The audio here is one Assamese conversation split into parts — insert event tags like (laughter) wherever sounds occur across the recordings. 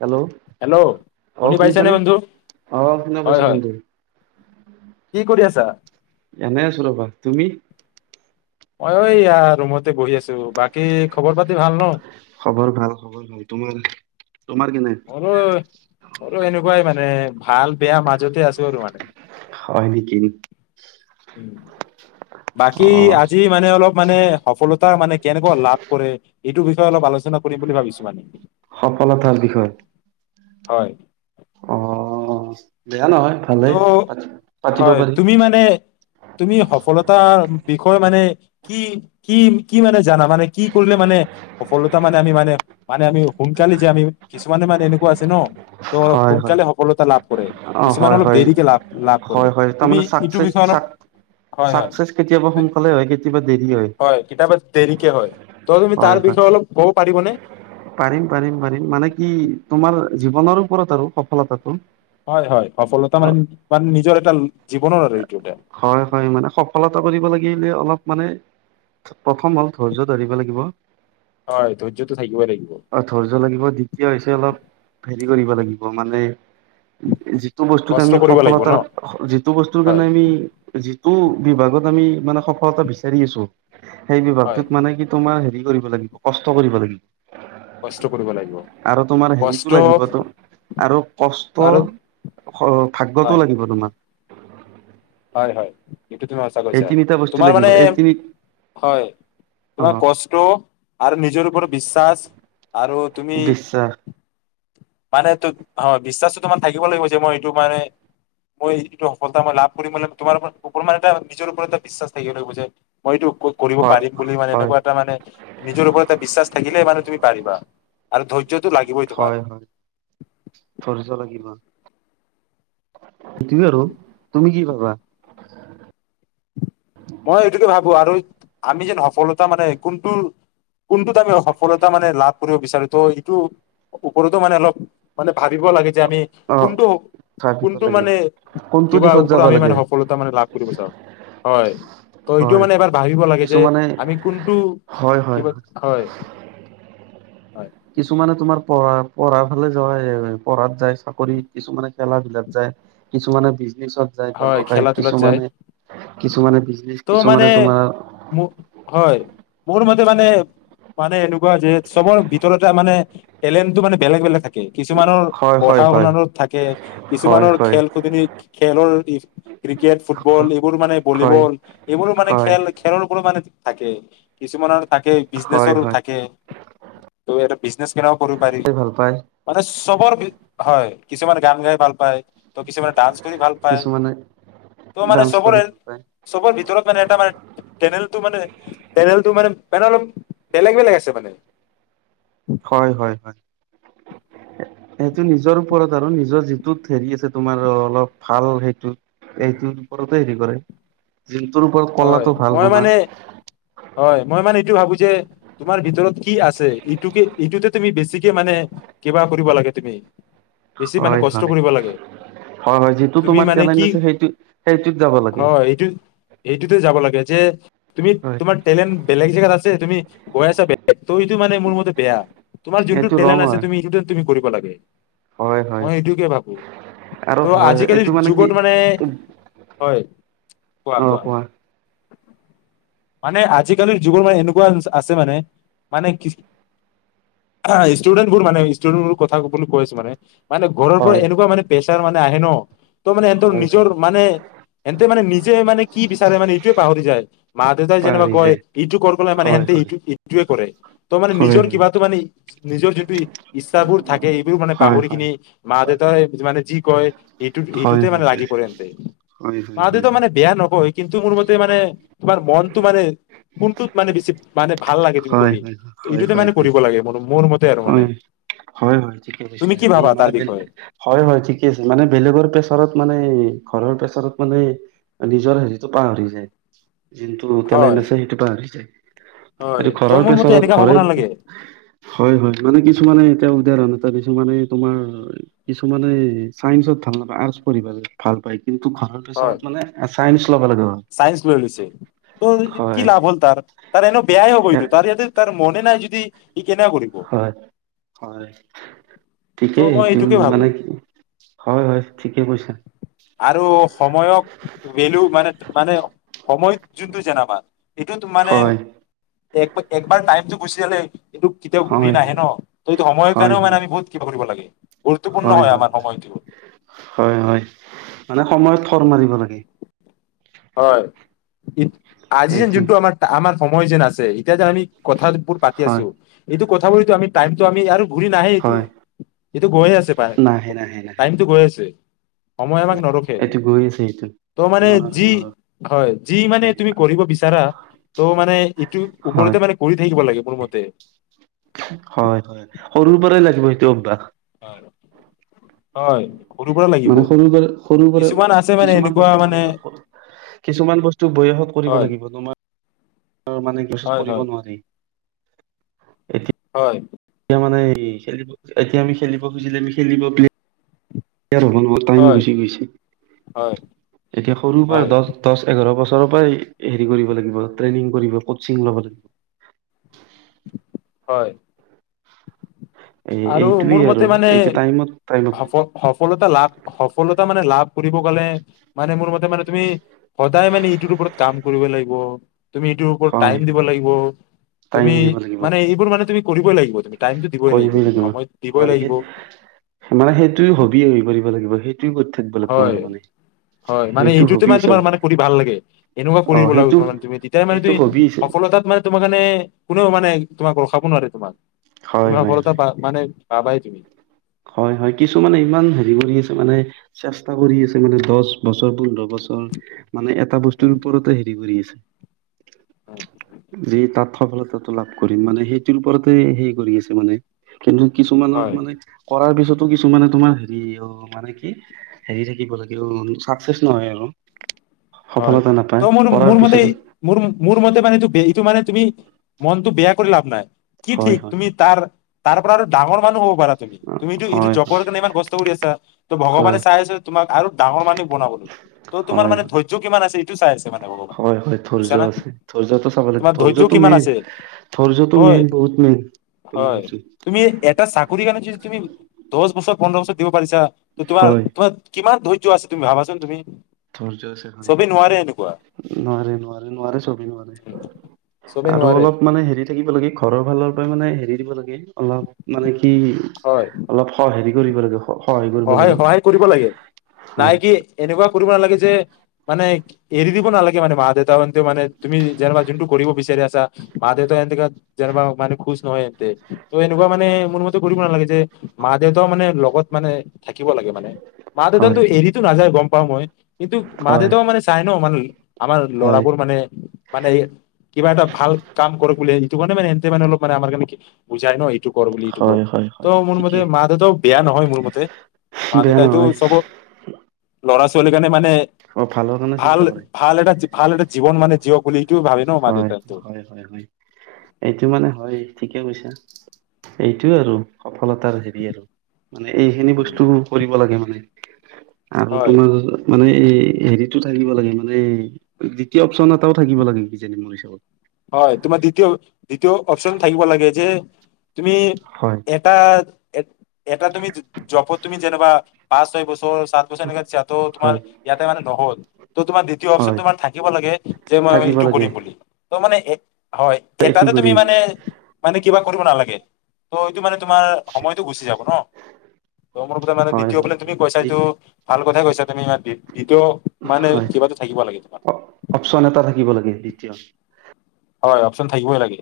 হেল্ল' হেল্ল' অ শুনি পাইছে নে শুনিছানে বন্ধু অ শুনা হয় পাইছো হয় বন্ধু কি কৰি আছা এ নাই আছো ৰবা তুমি অই ঐ ই ৰুমতে বহি আছো বাকী খবৰ পাতি ভাল ন। খবৰ ভাল খবৰ হয় তোমাৰ। তোমাৰ কেনে অ অ এনেকুৱাই মানে ভাল বেয়া মাজ য'তে আছে আৰু মানে হয় নেকি। উম, অ বাকী আজি মানে অলপ মানে সফলতা মানে কেনেকুৱা লাভ কৰে এইটোৰ বিষয়ে অলপ আলোচনা কৰিম বুলি ভাবিছো মানে। সফলতাৰ বিষয়। হয়। অ বেয়া নহয়। তো' ভালেই পাতি পাতিব হয় পাৰি তুমি মানে তুমি সফলতাৰ বিষয়ে মানে কি কি কি মানে জানা মানে কি কৰিলে মানে সফলতা মানে আমি মানে মানে আমি সোনকালে যে আমি কিছুমানে মানে এনেকুৱা আছে ন ত হয় হয় সোনকালে সফলতা লাভ কৰে অ কিছুমান হয় অলপ। হয় দেৰিকে লাভ লাভ কৰে হয় হয় তুমি তাৰমানে ইটো চাকচেচ বিষয়ে অলপ চাক হয় হয় চাকচেচ কেতিয়াবা সোনকালে হয় কেতিয়াবা দেৰি হয় কিতাপত দেৰিকে হয় ত তুমি তাৰ হয় হয় বিষয়ে অলপ কব পাৰিবনে? পাৰিম পাৰিম পাৰিম মানে কি তোমাৰ জীৱনৰ ওপৰত আৰু সফলতাটো। হয় হয় সফলতা অ মানে মান নিজৰ দম হয় হয় মানে সফলতা কৰিব লাগিলে অলপ মানে প্ৰথম হ'ল ধৈৰ্য্য ধৰিব লাগিব। হয় ধয্য টো থাকিব লাগিব। অ ধৈয্য লাগিব দ্বিতীয় হৈছে অলপ হেৰি কৰিব লাগিব মানে যিটো বস্তুত কষ্ট আমি কৰিব লাগিব ন সফলতাৰ যিটো বস্তুৰ হয় কাৰণে আমি টো বিভাগত আমি মানে সফলতা বিচাৰি আছো। সেই হয় বিভাগটোত মানে কি তোমাৰ হেৰি কৰিব লাগিব কষ্ট কৰিব লাগিব। কষ্ট কৰিব লাগিব আৰু তোমাৰ কষ্ট হেৰিটো লাগিব আৰু কষ্ট আৰু হয় ভাগ্য়টো লাগিব তোমাৰ। হয় এইটো তুমি সঁচা এই কৈছা তিনিটা বস্তু তোমাৰ লাগিব মানে এই তিনি হয় অ তোমাৰ কষ্ট আৰু নিজৰ ওপৰত বিশ্বাস আৰু তুমি বিশ্বাস মানে হয় বিশ্বাসটো তোমাৰ থাকিব লাগিব যে মই এইটো মানে মই এইটো সফলতা মই লাভ কৰিম তোমাৰপ মানে এটা নিজৰ ওপৰত এটা বিশ্বাস থাকিব লাগিব যে মই এইটো (unintelligible) কৰিব হয় পাৰম বুলি মানে হয় এনেকুৱা এটা মানে নিজৰ ওপৰত এটা বিশ্বাস থাকিলে মানে তুমি পাৰিবা। আৰু ধৈয্য টো লাগিবই তোমাৰ (unintelligible) খৰচ লাগিব সেইটো আৰু তুমি কি ভাবা। মই এইটোকে ভাবো আৰু আমি যেন সফলতা মানে কোনটো কোনটোত আমি সফলতা মানে লাভ কৰিব বিচাৰো তো এইটো ওপৰতো মানে অলপ মানে ভাবিব লাগে। যে আমি অ কোনটো ভাবিব কোনটো লাগে মানে কোনটো কিবাৰ দিশত ওপৰত যাব আমি মান লাগে সফলতা মানে লাভ কৰিব চাওঁ হয়। ত এইটো হয় মানে এবাৰ হয় ভাবিব লাগে যে কিছুমানে আমি কোনটো হয় কি হয় হয়। হয় কিছুমানে তোমাৰ পঢ়া পঢ়াৰ ফালে যোৱা পঢ়াত যায় চাকৰিত কিছুমানে খেলা বিলাত যায় কিছুমানে য হয় বয়সায় খেলা ধূলাত যায় কিছুমানে কিছুমানে বিজনে ত' মানে কিছুমানে তোমাৰ। মোৰ হয় মোৰ মতে মানে মানে এনেকুৱা যে চবৰ ভিতৰতে মানে টেলেণ্টটো মানে বেলেগ বেলেগ থাকে। কিছুমানৰ হয় হয় পঢ়া হয় শুনাতত থাকে হয় কিছুমানৰ হয় খেল খধ খেলৰ ক্ৰিকেট ফুটবল এইবোৰ মানে হয় ভলীবল এইবোৰো মানে হয় খেল খেলৰ বোৰ মানে থাকে কিছুমানৰ থাকে হয় বিজনেচৰো হয় থাকে ত' এটো বিজনেছ কেনেও কৰিব পাৰি হয় ভাল পায় মানে চবৰ বি হয়। কিছুমান গান গাই ভাল পায়। ত কিছুমানে ডান্স কৰি ভাল পায়। কিছুমানে ত' মানে ডান্স কৰি চবৰে ভাল পায় চবৰ ভিতৰত মানে এটা মানে টেলেণ্টটো মানে টেলেণ্টটো মানে মান অলপ বেলেগ বেলেগ আছে মানে। হয় হয় হয় সেইটো নিজৰ ওপৰত আৰু নিজৰ যিটোত হেৰি আছে তোমাৰ অলপ ভাল সেইটো। এইটো। তৰি কৰে (unintelligible) ওপৰত হয় কলাটো ভাল মই তোমাৰ মানে হয় মই মানে এইটো ভাবো। যে তোমাৰ ভিতৰত কি আছে ইটোকে ইটোতে তুমি বেছিকে মানে কিবা কৰিব লাগে তুমি বেছি মানে কষ্ট কৰিব লাগে যিটো তুমি তোমাৰ মানে কি আ সেইটোত যাব লে হয় এইটো এইটোতে যাব লাগে যে তুমি তোমাৰ টেলেণ্ট বেলেগ জেগাত আছে তুমি। গৈ আছা বেগ ত এইটো মানে মোৰ মতে বেয়া। তোমাৰ এইটো ৰং যোনটেলেণ্ আ হয় তুমিটো তুমম। লাগে হয় হয় মই সেইটোকে ভাবো আৰু ত' হয় আজিকালিৰ এইটো কি যুগত মানে হয় অ কোৱা। মানে আজিকালিৰ যুগৰ মানে এনেকুৱা আছে মানে মানে কি ষ্টুডেন্ট বোৰ মানে ষ্টুডেন্ট বোৰ কথা কৈ আছে মানে। মানে ঘৰৰ পৰা হয় এনেকুৱা মানে তাৰ মানে আহে ন। ত মানে এ হয় নিজৰ হয় মানে এন্তে মানে নিজে কি বিচাৰে মানে এইটোোৱে পাহৰি যায়। মা দেউতাই যেনিবা পাহৰি কয় যায় ইটো কৰ কলে মানে হয় সেহতে হয় ইটো ইটোৱে কৰে ত মানে হয় হয় নিজৰ কিবাটো মানে নিজৰ যিটো ইচ্ছাাবোৰ থাকে এইবোৰো মানে হয় হয় পাহৰি কিনি হয় মা দেউতাই মানে যি কয়। ই হয় ইটোতে হয় হয় মানে লাগি পন্ততে হয় হয় হয় হয় মৱ (unintelligible) মানে বেয়া নহব কিন্তু মোৰ মতে মানে তোমাৰ মনটো মানে কোনটোত মানে বেছি মানে ভাল (unintelligible) হ কৰি ত' এইটোতে মানে কৰিব লাগে মোৰ মোৰ মতে আৰু মানে হয় তুমি কি ভাবা তাৰ বিষয়ে ঠিকে মানে বেলেগৰ পেছাৰত মানে ঘৰৰ পেচাৰত মানে নিজৰ হেৰিতটো পাহৰি যায় যোনটো তেলাই ন হয় আছে সেইটো পি যায় হয় এইটো ত ঘৰৰ মোৰ মতে প্ৰেছাৰত এনেকা হ'ব ঘৰে নালাগে হয় হয় মানে কিছুমানে এতিয়া উদাৰ ন (unintelligible) কিিছুমানে তোমাৰ কিছুমানে চাইন্সত ভাল নাপায় আৰ্টচ পঢ়িব ভাল পায় (unintelligible) হয় প্ৰেছাৰত মানে চাইন্স ল'ব লগা চ ল লৈছে ত কি হয়। লাভ হ'ল তাৰ ত এনে বেয়া (unintelligible) হবটো ত যয়াতে তাৰ মনে নাই যদি (unintelligible) হয় হয় ত' ঠিকেই মই সটো এইটোকে ভাবো মানে কি হয় হয় ঠিকে কৈছা আৰু সময়ক বেলু মানে মানে সময়ত যোনটো যেন মাৰ এটো মানে হয় এক একবাৰ াইমটো গুচি গলে (unintelligible) এইটো কেতিয়াও ঘূৰি হয় নাহে ন ত এইটো সময়ৰ হয় হয় কাৰণে মানে হয় আমি বহুত কিবা কৰিব লাগে (unintelligible) গুৰুত্বপূৰ্ণ হয় আমাৰ সময়টো হয় হয় মানে সময়ত থৰ মাৰিব লাগে। হয় আজি যে এইটো যোনটো আাৰ আমাৰ সময় যেন আছে এতিয়া যে আমি কথ বোৰ পাতি হয় আছো এইটো কথাবিতো আমি টাইমটো আমি আৰু ঘূৰি নাহে এইটো হয় এইটো গৈয়ে আছে নাহে নাহে নাহে টাইমটো গৈ আছে সময় আমাক নৰোখে এইটো গৈ আছে এইটো তো মানে নৰখে যি নৰখে হয় যি মানে তুমি কৰিব বিচাৰা ত' মানে এইটো হয় ওপৰতে মানে কৰি (unintelligible) থাকিব লাগে মোৰমতে হয় হয় সৰুৰ পৰাই লাগিব সেইটো অ বাহ হয় হয় সৰুৰ পৰা লাগিব মানে সৰু পৰা সৰু পৰা কিছুমান আছে মানে কিছুমান এনেকুৱা বস্তু মানে বয়সত কিছুমান বস্তু বয়সত কৰিব হয় লাগিবোম মানে গছত হয় কৰিব হয় নোৱাৰি (unintelligible) উম হয় এতিয়া মানে খেলিব এতিয়া আমি খেলিব খুজিলে আমি খেলিব প (unintelligible) টাই হয় গুচি গৈছে হয় এতিয়া সৰুৰ পৰা হয় দহ দহ এঘাৰ বছৰ হ কৰিব লাগিব্ৰেইং কৰিব কচি লব লাগ (unintelligible) হয়। এই আৰু মোৰ এইটোৱেই মতে আৰু মানে এইটো টাইমত টাইমত সফ সফলতা লাভ সফলতা মানে লাভ কৰিব গলে মানে মোৰ মতে মানে তুমি সদায় মানে ইটোৰ ওপৰত কাম কৰিব লাগিব তুমি ইটোৰ ওপৰত টাইম হয় দিব হয় লাগিব টাইম তুমি দিব লাগিব মানে এইবোৰ মানে তুমি কৰিবই লাগিব তুমি। টমটো দিবই লাগিব কৰিবই তুমি সময়ত দিবই হয় সেই লাগিব মানে সেইটো হবি কৰিব লাগিব সেই হয় হয় মানে সেইটো এইটোতো হবি মানে হিচাপ তোমাৰ মানে কৰি ভাল লাগে এনেকুৱা অ কৰিব লাগ সেইটো মে তুমি তেতিয়া মানে সেইটো তমি হবি হিচাপ সফলতাত মানে তোমাৰ কাৰানে কোনেও মানে (unintelligible) তোমাক ৰখাব নোৱাৰে তোমাক হয় হয় তমিলত প হয় মানে (unintelligible) পাবাই তুমি। হয় হয় কিছুমানে ইমান হেৰি কৰি আছে মানে চেষ্টা কৰি আছে মানে দহ বছৰ পোন্ধৰ বছৰ (unintelligible) মানে এটা উম, বস্তুৰ ওপৰতে হেৰি কৰি আছে উম, যি তাত। সফলতাটো লাভ কৰিম মানে সেইটোৰ ওপৰতে হে কৰি আছে মানে কিন্তু (unintelligible) কিছুমানৰ হয় মানেৱ তাৰপিছতো কিছুমানে তোমাৰ হেৰি অ মানে কি হেৰি থাকিব লাগে অ চাকচেচ নহয় আৰু (unintelligible) হয় সফলতা ত নাপায় মোৰ কৰাৰ মোৰ মতে পিছতো মোৰ মোৰ মতে মানেটো এইটো মানে (unintelligible) তুমি মনটো বেয়া কৰি লাভ নাই কি হয় ঠিক হয় তুমি তাৰ। তাৰ পৰা আৰু ডাঙৰ মানুহ হওঁক পাৰা তুমি তুমিতো হয় এইটো হয় জপৰ কাৰণে ইমান কষ্ট কৰি আছা ত' ভগৱানে হয় চাই আছ তুোম আৰু (unintelligible) ডাঙৰ মানুহ বনাবলৈ তোমাৰ হয় মান ধৈৰ্য য কিমান আছে এইটো চাই আছে মানে ভগৱানে হয় হয় বুজিছা ধৈৰ্য না আছে ধৈৰ্যো চাব লাগে তোমাৰ ধৈৰ্য ধৈৰ্যতো কিমান মেইন আছে ধৰ্যটোো হয় মেইন বহুত মেইন তোমাৰ। হয় তুমি এটা চাকৰি কাৰণে যদি তুমি (unintelligible) দহ বছৰ পন্ধৰ বছৰ দিব পাৰিছা ত তমাৰ হয় তম কিমান ধ। আ তুমি ভাবাচোন তুমি থ জ (unintelligible) (unintelligible) চবেই নোৱাৰে এনেকুৱা নোৱাৰে নোৱাৰে নোৱাৰে চবে নোৱাৰে। উম। চবেই আৰু নোৱাৰে অলপ মানে হেৰি থাকিব লাগে ঘৰৰ ফালৰ পৰা মানে হেৰি দিব লাগ (unintelligible) (unintelligible) অলপ মানে কি হয় অলপ স হেৰি জুৰিবৰ্গ সহায় - সহায় কৰিব লাগে, নাই হয় কি এনেকুৱা কৰিব নালাগে যে মানে এৰি দিব নালাগে মানে মা-দেউতা (unintelligible) মানে তুমি যেনাবা যোনটো কৰিব বিচাৰি আছ চা মা-দেউতা (unintelligible) যেনেবা‌ মানে খুচ নহয় এন্তে। ত' এনেকুৱা মানে মোৰ মতে কৰিব নালাগে যে মা দেউতাও মানে লগ গত মানে থাকিব লাগে মানে মা-দেউতান ত' হয় হয় এৰিতো নাযায় গম পাওঁ মই। কিন্তু হয় মা-দেউতাও মানে চাই ন মান ল আমাৰ হয় ল'ৰাবোৰ মানে - মানে কিবা এটা ভাল কাম কৰক বুলি সিটো কাৰণে মানে সেন্তে মানে অলপ মানে আমাৰ কাৰে কি বুজাই ন' এই টো কৰ বুলি এইটো কৰ। হয় হয় হয় ত' মোৰ মতে ঠিকেই মা-দেউতাও বেয়া নহয় মোৰ মতে। বেয়া মা-দেউতাইটো নহয় চব' ল'ৰা ছোৱালীৰ কাৰণে মানে অ ভালৰ কাৰণে ভাল চিন্তা কৰে - ভাল এটা ভাল এটা জীৱন মানে জীওক বুলি ইটোও ভাবে ন হয় মাক-দেউতাই তো। হয় হয় কিয় কৈছা? এইটোৱে আৰু। সফলতাৰ হেৰি আৰু। মানে এইখিনি বস্তু কৰিব লাগে মানে। আৰু হয় তোমাৰ (unintelligible) এই হেৰিটো থাকিব লাগে মানে এই দ্বিতীয় অপচন এটাও থাকিব লাগে কিজানি মোৰ হিচাপত। হয় তোমাৰ দ্বিতীয় - দ্বিতীয় অপচন থাকিব লাগে যে তুমি হয় এটা (unintelligible) এটা তুমি জপত তুমি যেনেবা পাঁচ ছয় বছ (unintelligible) ছাত বছৰ এনেকা দিছা, ত' তোমাৰ হয় ইয়াতে মানে নহ'ল, ত' তোমাৰ দ্বিতীয় অপচন হয় তোমাৰ থাকিব লাগে যে মই থাকিব এইটো লাগে কৰিম বুলি। ত মানে এ হয় এইটো এটাতে তুমি কৰিম মানে - মানে কিবা কৰিব নালাগে, ত মানে তোমাৰ সময়টো গুচি যাব ন? ত মোৰ কথা মানে হয় দ্বিতীয় হয় বোলে তুমি হয় কৈছা এইটো ভাল কথাই কৈছা তুমি ই দ্বিতীয় মানে হয় কিবাটো থাকিব লাগে তোমাৰ। অপচন এটা থাকিব লাগে দ্বিতীয় হয় অপচন থাকিবই লাগে।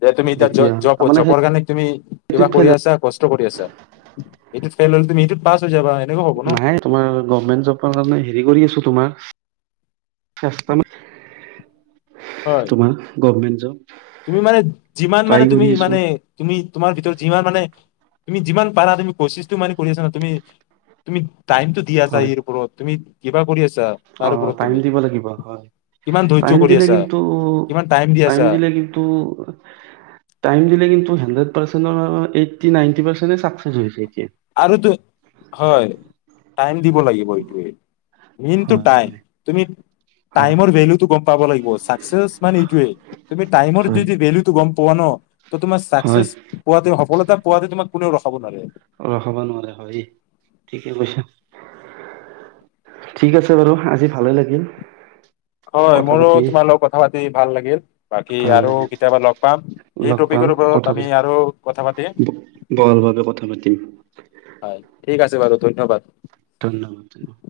যে তুমি এতিয়া দ্বিতীয় জব তাৰমানে জবৰ কাৰণে তুমি কিবা সেইটোত কৰি ফেইল আছা কষ্ট কৰি আছা। এইটো ফেল হলে তুমি ইটোত পাছ হৈ যাবা। এনেকুৱা হ'ব ন নাই তোমাৰ গভমেন্ট জবৰ কাৰনে হেৰি কৰি আছোঁ তোমাৰ। (unintelligible) হয় তোমাৰ গভমেণ্ট ত তুমি মানে যিমান মানে তুমি মানে তুমি তোমাৰ ভিতৰত যিমান মানে তুমি যিমান পাৰা তুমি কচিছটো মানে কৰি আছা ন। তুমি তুমি টাইমটো দি আছা হয় ইয়াৰ ওপৰত তুমি কিবা কৰি আ ছা তাৰ অ ওপৰত টাইম তুমি। দিব লাগিব হয় কিমান ধৈৰ্য টাইম কৰি দিলে আছা, কিমান টাইম দি আছা, ন্তু টাইম দিলে কিন্তু সান্দ্ৰেদ পাৰ্চেন্টৰ এইট্টি নাইন্টি পাৰ্চেণ্টে ছাকছেছ হৈছে। এতিয়া। আৰু তই হয়, টাইম দিব লাগিব। হয় (unintelligible) হয়। তুমি টাইমৰ ভেলু টো গ'ম পাব লাগিব, ছাকছেছ মানে এইতোৱে, তুমি টাইমৰ হয় যদি ভেলু টো গ'ম পোৱা ন ত তোমাৰ চাকচেছ হয় পোৱাটো সফলতা পুৱাতে তোমাক কোনেও ৰখাব নোৱাৰে। অ হব নোৱাৰে, হয়, ঠিকে কৈছা। ঠিক আছে বাৰু আজি ভালে লাগিল। হয় কথা মোৰো পাতি তোমাৰ লগত কথা পাতি ভাল লাগিল, বাকী ভাল আৰু লাগিল। কেতিয়াবা লগ পাম, এই লগ পাম টপিকৰ কথা ওপৰত আমি পাতি আৰু কথা পাতিম। বৰ বাবে কথা পাতিম হয়। ঠিক আছে বাৰু ধন্যবাদ। ধন্যবাদ ধন্যবাদ।